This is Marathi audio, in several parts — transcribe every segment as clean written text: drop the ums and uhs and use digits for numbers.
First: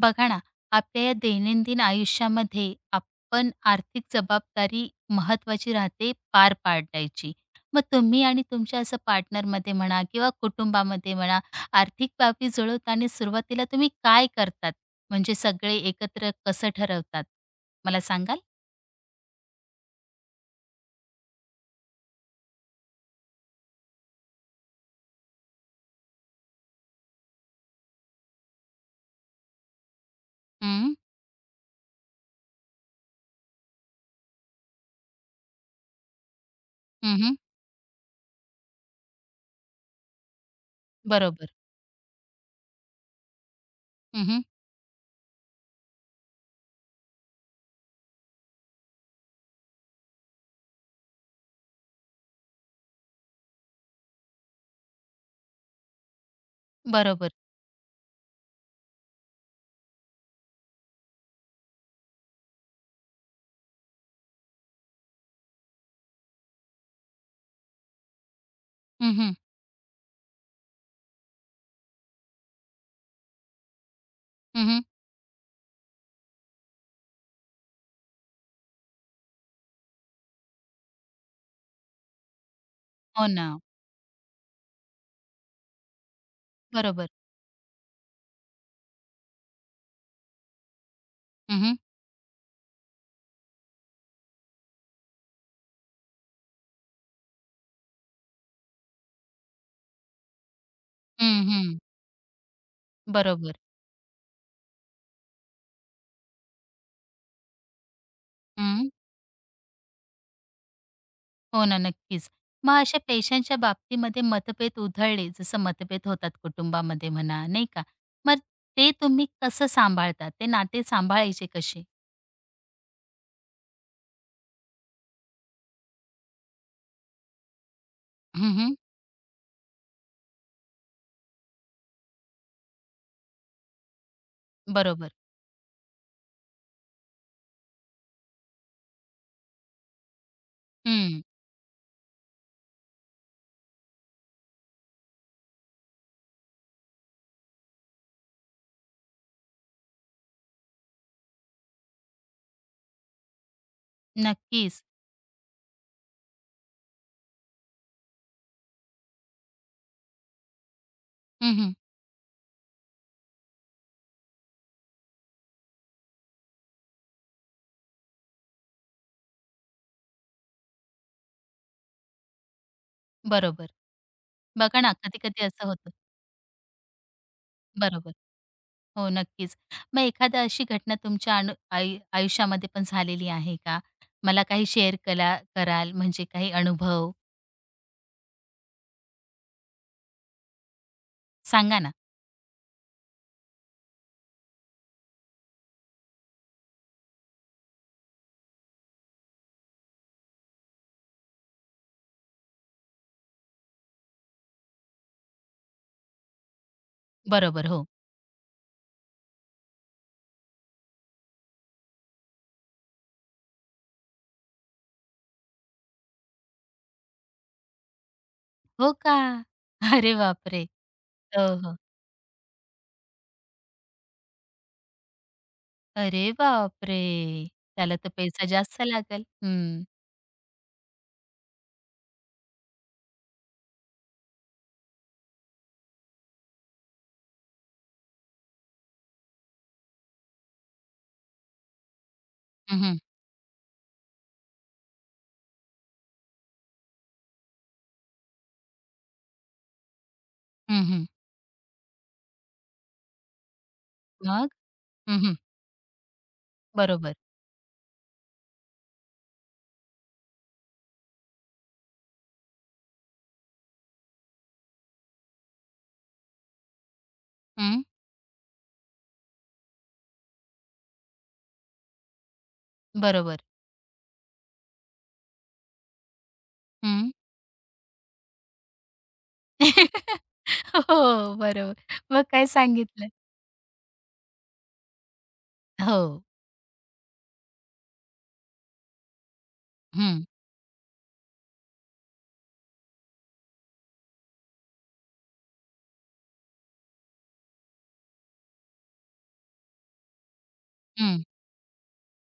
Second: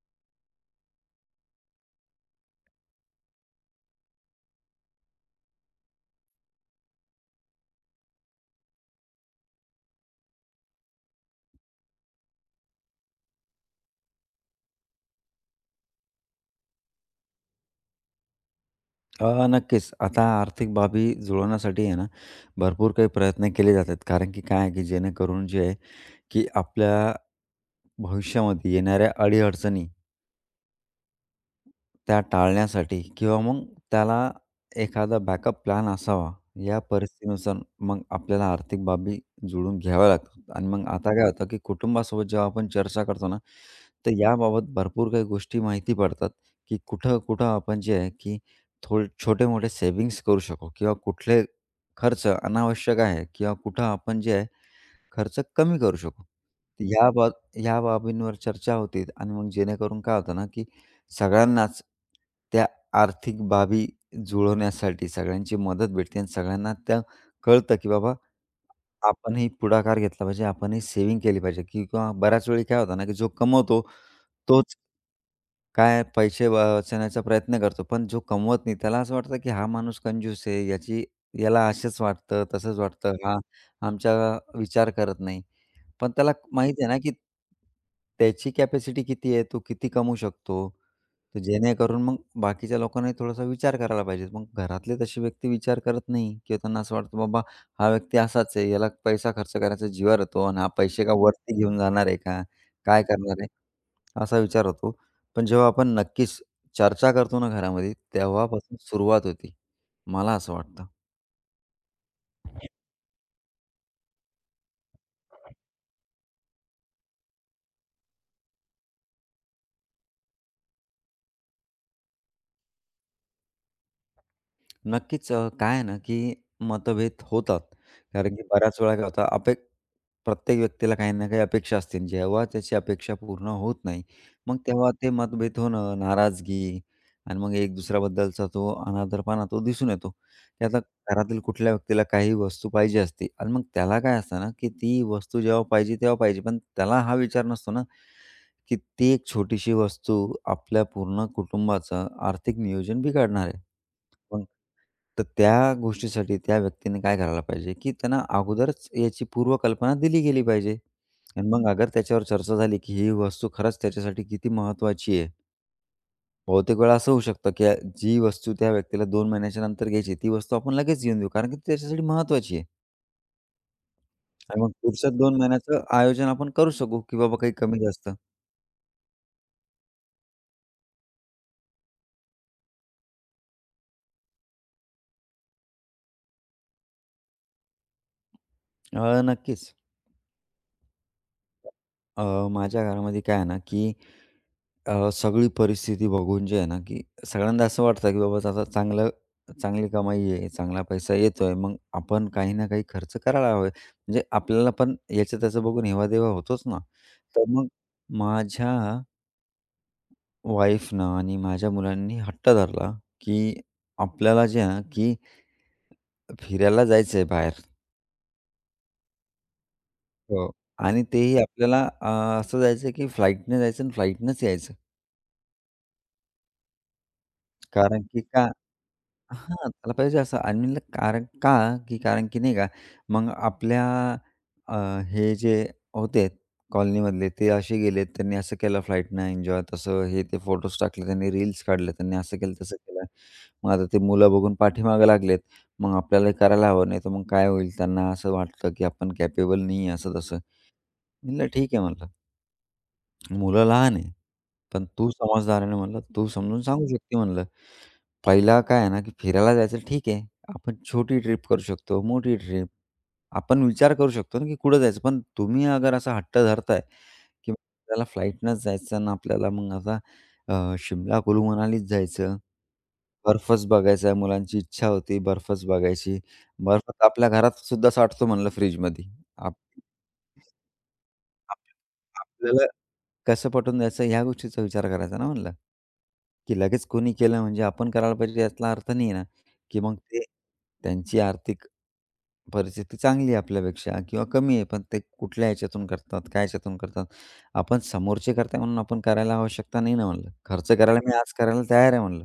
बघा ना, आपल्या या दैनंदिन आयुष्यामध्ये आपण आर्थिक जबाबदारी महत्वाची राहते पार पाडायची. मग तुम्ही आणि तुमच्या असं पार्टनरमध्ये म्हणा किंवा कुटुंबामध्ये म्हणा, आर्थिक बाबी जुळवताना सुरुवातीला तुम्ही काय करतात? म्हणजे सगळे एकत्र कसं ठरवतात? मला सांगाल? नक्कीच. आता आर्थिक बाबी जुळवण्यासाठी आहे ना, भरपूर काही प्रयत्न केले जातात. कारण की काय आहे, की जेणेकरून जे आहे, की आपल्या भविष्यामध्ये येणाऱ्या अडी-अडचणी हं, त्या टाळण्यासाठी किंवा मग त्याला एखादा बॅकअप प्लॅन असावा, या हं, परिस्थितीनुसार मग आपल्याला आर्थिक बाबी जुळवून घ्याव्या लागतात आणि मग आता काय होतं, बरोबर. की कुटुंबासोबत जेव्हा आपण चर्चा करतो ना, तर हं, याबाबत भरपूर काही गोष्टी माहिती पडतात, की कुठं-कुठं आपण जे आहे, की थोडे छोटे-मोठे सेव्हिंग्ज करू शकू किंवा कुठले खर्च अनावश्यक आहे किंवा कुठं आपण जे आहे, खर्च कमी करू शकू. ह्या बाब बरोबर. ह्या बाबींवर चर्चा होते आणि मग जेणेकरून काय होतं ना, की सगळ्यांनाच त्या आर्थिक बाबी जुळवण्यासाठी सगळ्यांची मदत भेटते आणि सगळ्यांना त्या कळतं, की बाबा हं, हं. आपणही पुढाकार घेतला पाहिजे, आपणही सेव्हिंग केली पाहिजे की किंवा बऱ्याच वेळी काय होतं ना, की जो कमवतो तोच काय पैसे वाचवण्याचा प्रयत्न करतो. पण जो कमवत नाही त्याला असं वाटतं, की हा माणूस कंजूस आहे, याची याला असंच वाटतं, तसंच वाटतं, हो हा ना. आमचा विचार करत नाही. पण त्याला माहिती आहे ना, बरोबर. की त्याची कॅपॅसिटी किती आहे, तो किती कमवू शकतो. तर हं, हं. जेणेकरून मग बाकीच्या लोकांनाही थोडासा विचार करायला पाहिजे. मग घरातले तशी व्यक्ती विचार करत नाही किंवा त्यांना असं वाटतं, "बाबा हा व्यक्ती असाच आहे, याला पैसा खर्च करायचा जीवावर येतो आणि हा पैसे का वरती घेऊन जाणार आहे का? काय करणार आहे?" बरोबर. असा विचार होतो. पण जेव्हा आपण नक्कीच चर्चा करतो ना घरामध्ये, तेव्हापासून सुरुवात होती. मला असं वाटतं. हो ना, नक्कीच. मग अशा पैशांच्या बाबतीमध्ये मतभेद उधळले, जसं मतभेद होतात कुटुंबामध्ये म्हणा, नाही का? मग ते तुम्ही कसं सांभाळतात? ते नाते सांभाळायचे कसे? नक्कीच. काय आहे ना, की मतभेद होतात. कारण की हं, बऱ्याच वेळा काय होतं प्रत्येक व्यक्तीला काही ना काही अपेक्षा असतील. जेव्हा त्याची अपेक्षा पूर्ण होत नाही, मग तेव्हा ते बरोबर. मतभेद होणं, नाराजगी आणि मग एक दुसऱ्याबद्दलचा तो अनादरपणा तो दिसून येतो. की आता हं. घरातील कुठल्या व्यक्तीला काही वस्तू पाहिजे असते आणि मग त्याला काय असतं ना, की ती वस्तू जेव्हा पाहिजे तेव्हा पाहिजे. पण त्याला हा विचार नसतो ना, की ती एक छोटीशी वस्तू आपल्या पूर्ण कुटुंबाचं आर्थिक नियोजन बिघडणार आहे. मग नक्कीच. तर त्या गोष्टीसाठी त्या व्यक्तीने काय करायला पाहिजे, की त्यांना अगोदरच याची पूर्वकल्पना दिली गेली पाहिजे. आणि मग हं, अगर त्याच्यावर चर्चा झाली, की ही वस्तू खरंच त्याच्यासाठी किती महत्त्वाची आहे. बहुतेक वेळा असं होऊ शकतं, की जी वस्तू त्या व्यक्तीला 2 महिन्याच्या नंतर घ्यायची, ती वस्तू आपण लगेच घेऊन देऊ, कारण की ती त्याच्यासाठी महत्त्वाची आहे. बरोबर. आणि मग बघा ना, पुढच्या 2 कधी-कधी असं महिन्याचं होतं. आयोजन आपण करू शकू, की बाबा काही कमी जास्त. बरोबर. हो, नक्कीच. मग एखादा अशी घटना तुमच्या अनु आयु आयुष्यामध्ये पण झालेली आहे का? मला काही शेअर कराल, म्हणजे काही अनुभव? नक्कीच. सांगा ना. अ, माझ्या घरामध्ये काय आहे ना, की सगळी परिस्थिती बघून जे आहे ना, की सगळ्यांदा असं वाटतं, की बाबा आता चांगली कमाई आहे, चांगला पैसा येतोय, मग आपण काही ना काही खर्च करायला हवे. म्हणजे आपल्याला पण याचं त्याचं बघून हेवा-देवा होतोच ना. तर मग बरोबर. हो. माझ्या वाईफनं आणि माझ्या मुलांनी हट्ट धरला, की आपल्याला जे आहे ना, की फिरायला जायचंय बाहेर. हो का? अरे हो. बापरे! आणि तेही हो, हो. आपल्याला असं जायचं, की फ्लाइटने जायचं आणि फ्लाइटनंच यायचं. अरे बापरे! त्याला कारण तर की का पैसा जास्त लागेल. हां, हं. त्याला पाहिजे असं आणि म्हणलं कारण का, की कारण की नाही का, मग आपल्या अ, हे जे होते कॉलनीमधले ते असे गेले, त्यांनी असं केलं फ्लाईटनं एन्जॉय, तसं हे ते फोटोज टाकले, त्यांनी रील्स काढले, त्यांनी असं केलं, तसं हं, हं. केलं. मग आता ते मुलं बघून पाठीमागे लागलेत. मग आपल्याला करायला हवं, नाही तर मग काय होईल? त्यांना असं वाटतं की आपण कॅपेबल नाही आहे असं तसं. हं, म्हणलं ठीक आहे म्हणलं. मुलं लहान आहे. मग? पण तू हं, समजदाराने म्हणलं, "तू समजून सांगू बरोबर. शकते" म्हणलं. पहिला काय आहे ना, की फिरायला जायचं ठीक आहे. आपण छोटी ट्रिप करू शकतो, मोठी ट्रिप. आपण विचार करू शकतो ना, की कुठं जायचं. पण तुम्ही अगर असा हट्ट धरताय, की हं. आपल्याला फ्लाईटनंच जायचं आणि आपल्याला मग आता शिमला, कुलू मनालीच जायचं. बरोबर. बर्फच बघायचा आहे. मुलांची इच्छा होती बर्फच बघायची. बर्फ तर हं. आपल्या घरात सुद्धा साठतो म्हणलं फ्रिजमध्ये. आप हो, आप बरोबर. मग काय आपल्याला सांगितलं? कसं पटवून द्यायचं ह्या गोष्टीचा विचार करायचा ना म्हणलं, हो. की लगेच कोणी केलं म्हणजे आपण करायला पाहिजे यातला अर्थ नाही ना, की मग ते हं. त्यांची आर्थिक परिस्थिती चांगली आहे आपल्यापेक्षा किंवा कमी आहे, पण ते कुठल्या ह्याच्यातून करतात, काय ह्याच्यातून करतात. आपण समोरचे करताय म्हणून आपण करायला आवश्यकता नाही ना म्हणलं. खर्च करायला मी हं. आज करायला तयार आहे म्हणलं,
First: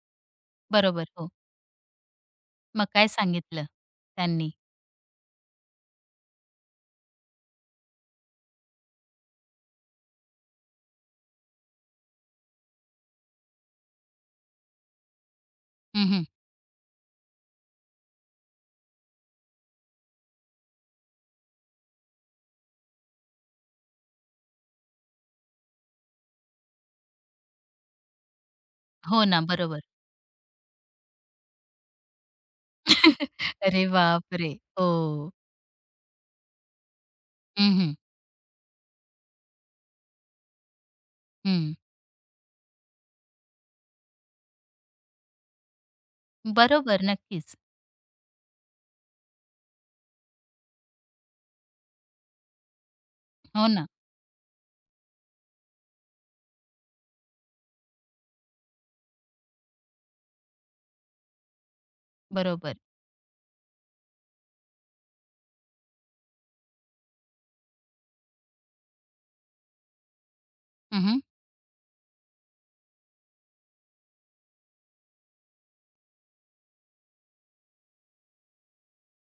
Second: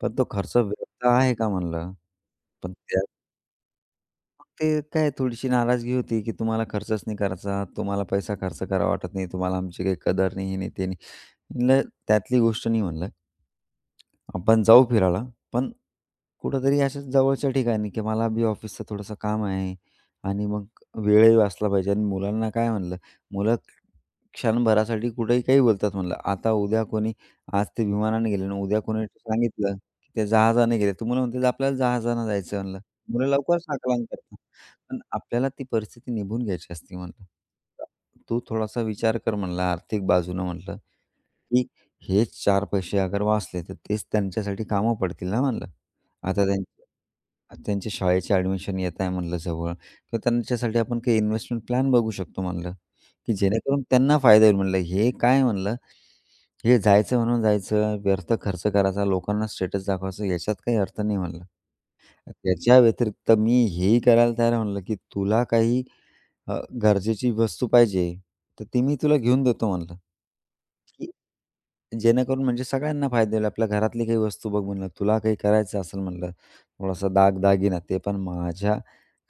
पण तो खर्च व्यर्थ बरोबर. हो. आहे का म्हणलं. पण मग त्या काय सांगितलं त्यांनी? ते काय थोडीशी नाराजगी होती, की तुम्हाला खर्चच नाही करायचा, तुम्हाला पैसा खर्च करावा वाटत नाही, तुम्हाला आमची काही कदर नाही, हे नाही, ते नाही. म्हणलं त्यातली गोष्ट नाही म्हणलं. आपण जाऊ फिरायला, पण हं, हं. कुठेतरी अशाच जवळच्या ठिकाणी, की मला बी ऑफिसचं थोडंसं काम आहे आणि मग वेळही वाचला पाहिजे आणि मुलांना काय म्हणलं, मुलं क्षणभरासाठी कुठेही काही बोलतात म्हणलं. आता उद्या कोणी आज ते विमानाने गेले आणि उद्या कोणी हो ना, सांगितलं, बरोबर. की ते जहाजाने गेले. तर मुलं म्हणतील, "आपल्याला जहाजानं जायचं" म्हणलं. मुलं लवकरच अरे आकलन करतात. बापरे! पण हो. आपल्याला ती परिस्थिती निभून घ्यायची असते म्हणलं. हं, हं. "तू थोडासा विचार कर" म्हणलं आर्थिक बाजूनं म्हणलं. की हेच 4 पैसे अगर वाचले, तर तेच त्यांच्यासाठी कामं पडतील ना म्हणलं. आता त्यांचे बरोबर, नक्कीच. त्यांच्या शाळेचे ॲडमिशन येत आहे म्हणलं जवळ, तर त्यांच्यासाठी आपण काही इन्व्हेस्टमेंट प्लॅन बघू शकतो म्हणलं, की हो जेणेकरून ना, त्यांना फायदा होईल म्हणलं. हे काय म्हणलं, हे जायचं म्हणून जायचं, व्यर्थ खर्च करायचा, लोकांना स्टेटस दाखवायचं, याच्यात काही अर्थ नाही म्हणलं. बरोबर. त्याच्या व्यतिरिक्त मी हेही करायला तयार आहे म्हणलं, की तुला काही अ, गरजेची वस्तू पाहिजे, तर ती मी तुला घेऊन देतो म्हणलं, हं, की हं. जेणेकरून म्हणजे सगळ्यांना फायदा होईल. आपल्या घरातली काही वस्तू बघ म्हणलं, तुला काही करायचं असेल म्हणलं, थोडासा दागदागिना ते पण माझ्या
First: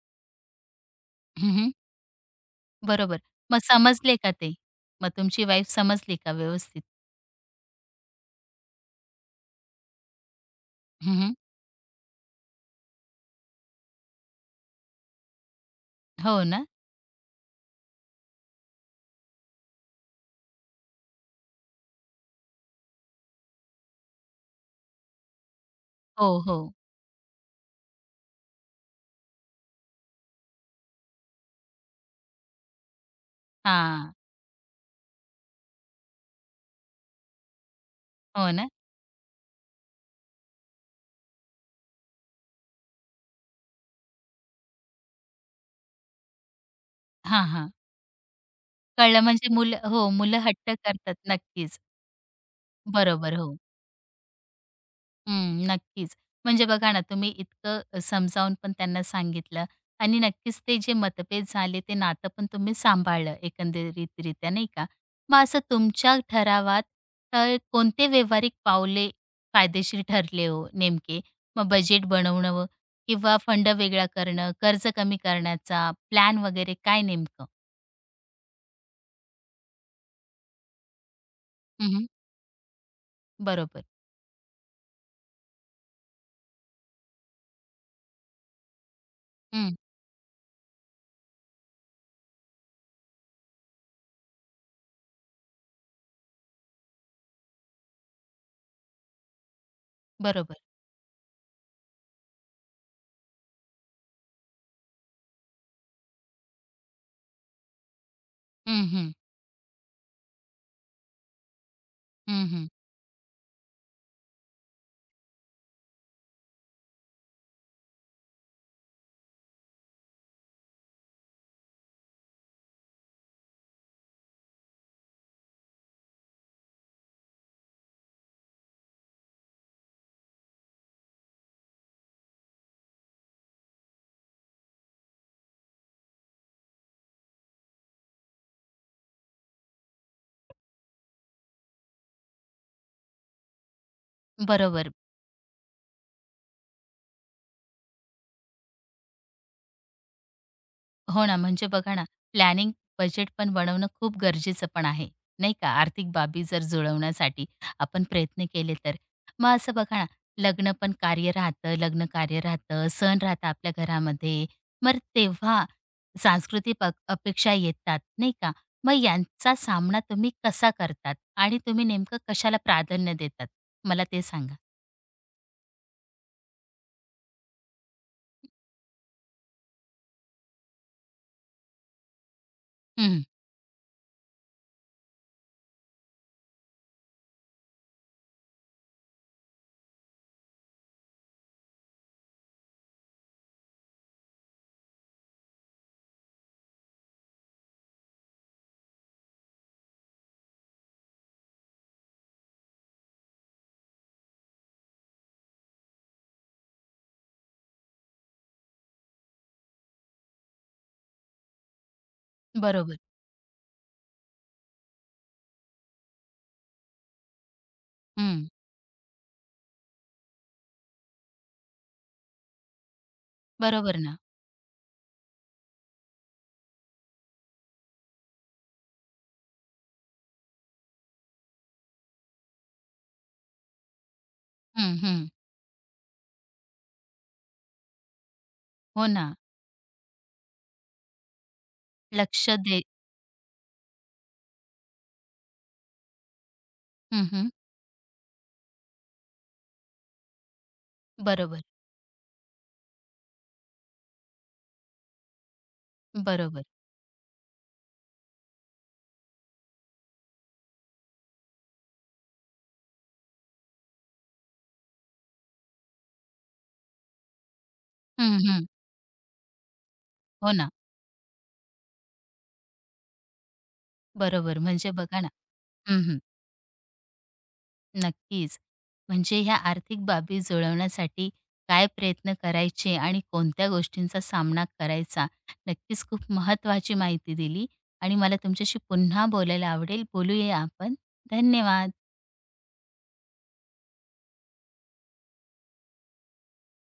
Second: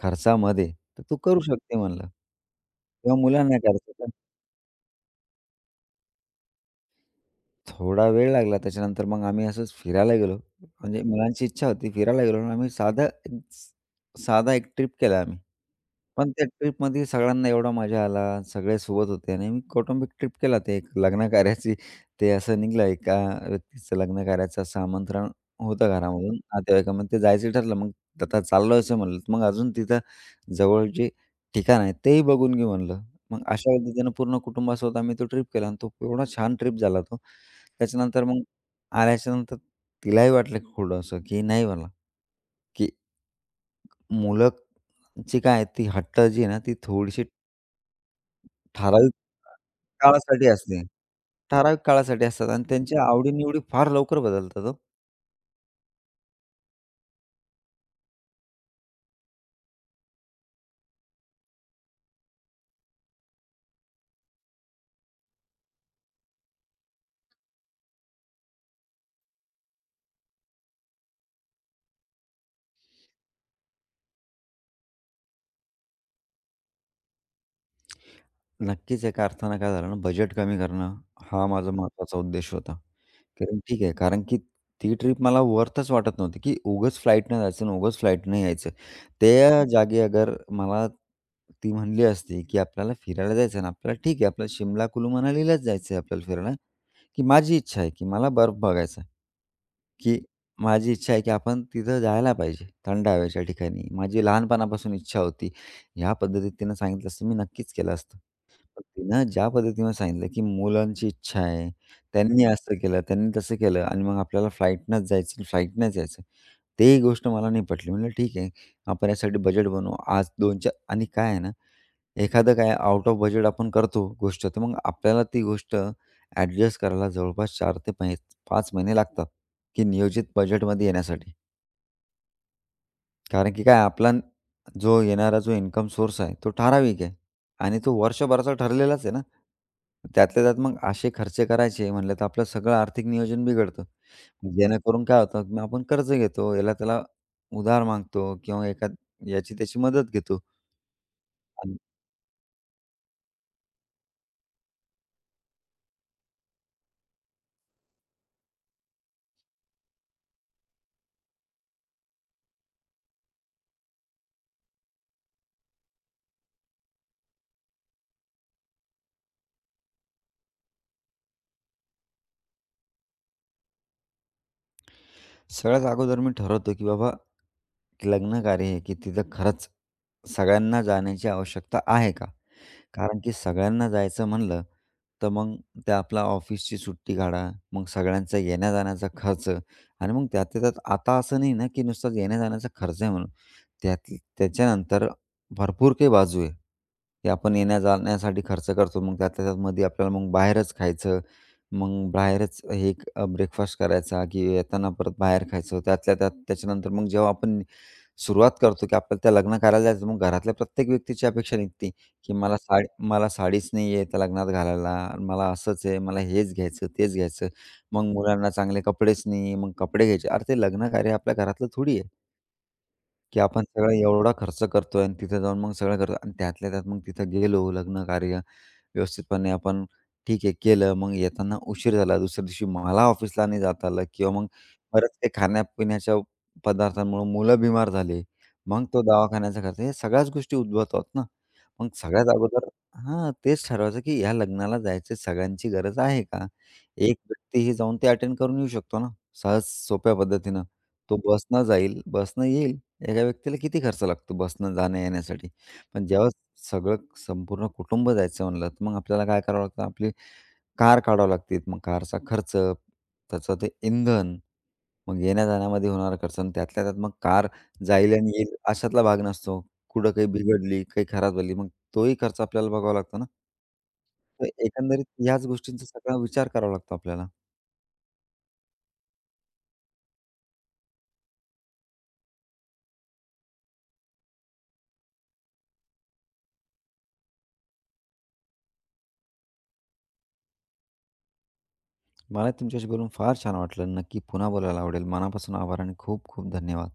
खर्चामध्ये, तर तू करू शकते म्हणलं किंवा बरोबर. मुलांना मग करायचं. समजले का ते? मग तुमची वाईफ समजली का व्यवस्थित? थोडा वेळ लागला. त्याच्यानंतर मग आम्ही असंच फिरायला गेलो. म्हणजे हं, मुलांची इच्छा होती, फिरायला गेलो आणि आम्ही साधा एक ट्रिप केला आम्ही. पण हो त्या ना? ट्रिपमध्ये सगळ्यांना एवढा मजा आला, सगळे सोबत होते आणि आम्ही कौटुंबिक ट्रिप केला. ते एक लग्नकार्याची ते असं निघलं एका व्यक्तीचं लग्नकार्याचं असं आमंत्रण होतं हो, घरामधून हो. नातेवाईकामध्ये. ते जायचं ठरलं. मग आता चाललो असं म्हणलं, मग अजून तिथं जवळ जे ठिकाण आहे तेही बघून घेऊ म्हणलं. मग अशा पद्धतीनं हां. पूर्ण कुटुंबासोबत आम्ही तो ट्रिप केला आणि तो एवढा छान ट्रिप झाला तो. त्याच्यानंतर मग हो ना? आल्याच्यानंतर तिलाही वाटलं की थोडंसं की नाही मला, की मुलं जी काय आहे ती हट्ट जी आहे ना ती थोडीशी हां, हां. ठराविक कळलं म्हणजे मुलं हो, मुलं काळासाठी हट्ट असते. करतात. ठराविक नक्कीच. काळासाठी असतात आणि त्यांच्या बरोबर. हो. आवडीनिवडी फार लवकर बदलतात हो. हं, नक्कीच. म्हणजे बघा ना, तुम्ही इतकं समजावून पण त्यांना सांगितलं आणि नक्कीच ते जे मतभेद झाले, ते नातं पण तुम्ही सांभाळलं एकंदरीतरित्या, नाही का? मग असं तुमच्या ठरावात तर कोणते व्यावहारिक पावले फायदेशीर ठरले हो नेमके? मग बजेट बनवणं किंवा फंड वेगळा करणं, कर्ज कमी करण्याचा प्लॅन वगैरे काय नेमकं? नक्कीच एका अर्थानं काय झालं ना, बजेट कमी करणं हा माझा हं, महत्त्वाचा उद्देश होता. कारण ठीक बरोबर. आहे, कारण की ती ट्रिप मला वर्थच वाटत नव्हती, की उगाच फ्लाइटनं जायचं आणि उगाच फ्लाइटनं यायचं. त्या हं, जागी अगर मला ती म्हणली असती, की आपल्याला फिरायला जायचं आहे आणि आपल्याला ठीक आहे, आपल्याला शिमला, कुलू, मनालीलाच जायचं आहे आपल्याला फिरायला, की माझी इच्छा आहे, की मला बर्फ बघायचा आहे, की बरोबर. माझी इच्छा आहे, की आपण तिथं जायला पाहिजे थंड हवेच्या ठिकाणी. माझी लहानपणापासून इच्छा होती. ह्या पद्धतीत तिनं सांगितलं असतं, मी नक्कीच केलं असतं. हं, हं. तिनं ज्या पद्धतीनं सांगितलं, की मुलांची इच्छा आहे, हं, त्यांनी हं. असं केलं, त्यांनी तसं केलं आणि मग आपल्याला फ्लाईटनंच जायचं, फ्लाईटनंच यायचं. तेही गोष्ट मला नाही पटली. म्हटलं ठीक आहे, आपण यासाठी बजेट बनवू. आज 2-4 आणि काय आहे ना, एखादं काय आउट ऑफ बजेट आपण करतो गोष्ट, तर मग आपल्याला ती गोष्ट ॲडजस्ट करायला जवळपास 4 ते 5 महिने लागतात, की नियोजित बजेटमध्ये येण्यासाठी. कारण की काय जो येणारा जो इन्कम सोर्स आहे, तो ठराविक आहे आणि तो वर्षभराचा ठरलेलाच आहे ना. त्यातल्या त्यात मग असे खर्च करायचे म्हणलं तर आपलं सगळं आर्थिक नियोजन बिघडतं. बरोबर. जेणेकरून काय होतं, की मग आपण कर्ज घेतो, याला-त्याला उधार मागतो किंवा एका याची त्याची मदत घेतो. हो ना, म्हणजे आणि बघा ना, प्लॅनिंग बजेट पण बनवणं खूप गरजेचं पण आहे, नाही का? आर्थिक बाबी जर जुळवण्यासाठी आपण प्रयत्न केले तर. मग असं बघा ना, लग्न पण कार्य राहतं, लग्न कार्य राहतं, सण राहतं आपल्या घरामध्ये. मग तेव्हा सांस्कृतिक अपेक्षा येतात, नाही का? मग यांचा सामना तुम्ही कसा करतात आणि तुम्ही नेमकं कशाला प्राधान्य देतात? मला ते सांगा. सगळ्यात अगोदर मी ठरवतो, की बाबा की लग्न कार्य आहे, की तिथं खरंच सगळ्यांना जाण्याची आवश्यकता आहे का? कारण हं, की सगळ्यांना जायचं म्हणलं तर मग ते आपला ऑफिसची सुट्टी काढा. मग सगळ्यांचा येण्या-जाण्याचा खर्च आणि मग त्यातल्या त्यात आता असं नाही ना, की नुसताच येण्या-जाण्याचा खर्च आहे म्हणून. त्यात त्याच्यानंतर भरपूर काही बाजू आहे, की आपण येण्या-जाण्यासाठी खर्च करतो. मग त्यातल्या त्यातमध्ये आपल्याला मग बाहेरच खायचं. मग बाहेरच हे ब्रेकफास्ट करायचा, की येताना परत बाहेर खायचं. त्यातल्या त्यात त्याच्यानंतर मग जेव्हा आपण सुरुवात करतो, की आपल्याला त्या लग्न करायला जायचं. मग घरातल्या प्रत्येक व्यक्तीची अपेक्षा निघते, की बरोबर. मला साडीच नाही आहे त्या लग्नात घालायला, मला असंच आहे, मला हेच घ्यायचं, तेच घ्यायचं. मग हं, मुलांना चांगले कपडेच नाही, मग कपडे घ्यायचे. अरे, ते लग्न कार्य आपल्या घरातलं थोडी आहे. की आपण सगळा बरोबर ना. एवढा खर्च करतोय आणि तिथे जाऊन मग सगळं करतो आणि त्यातल्या त्यात मग तिथं गेलो लग्न कार्य व्यवस्थितपणे आपण ठीक आहे केलं. मग येताना उशीर झाला. दुसऱ्या दिवशी मला ऑफिसला नाही जाता आलं किंवा मग हं, बरंच हं. काही खाण्यापिण्याच्या पदार्थांमुळे मुलं बिमार झाले. मग तो हो ना. दवाखान्याचा खर्च हे सगळ्याच गोष्टी उद्भवतात ना. मग सगळ्यात लक्ष अगोदर दे हां, तेच ठरवायचं की ह्या लग्नाला जायची सगळ्यांची गरज आहे का? एक हं, हं. व्यक्तीही जाऊन ते अटेंड करून येऊ शकतो ना, सहज सोप्या पद्धतीनं. तो बरोबर. बसनं जाईल, बसनं येईल. एका व्यक्तीला किती खर्च लागतो बसनं जाण्या-येण्यासाठी. पण जेव्हा बरोबर. सगळं संपूर्ण कुटुंब जायचं म्हणलं, तर मग आपल्याला काय करावं लागतं, आपली कार काढावी लागते. मग कारचा खर्च, त्याचं ते इंधन, मग येण्या-जाण्यामध्ये होणारा खर्च आणि त्यातल्या त्यात मग कार जाईल आणि हं, येईल हं. अशातला भाग नसतो. कुठं काही हो ना. बिघडली, काही खराब झाली, मग तोही खर्च आपल्याला बघावा लागतो ना. तर बरोबर. म्हणजे एकंदरीत बघा ना याच गोष्टींचा हं, सगळा हं. विचार करावा लागतो आपल्याला. नक्कीच. म्हणजे ह्या आर्थिक बाबी जुळवण्यासाठी काय प्रयत्न करायचे आणि कोणत्या गोष्टींचा सामना करायचा? नक्कीच खूप महत्त्वाची माहिती दिली आणि मला तुमच्याशी पुन्हा बोलायला आवडेल. बोलूया आपण. धन्यवाद. मला तुमच्याशी बोलून फार छान वाटलं. नक्की पुन्हा बोलायला आवडेल. मनापासून आभार आणि खूप खूप धन्यवाद.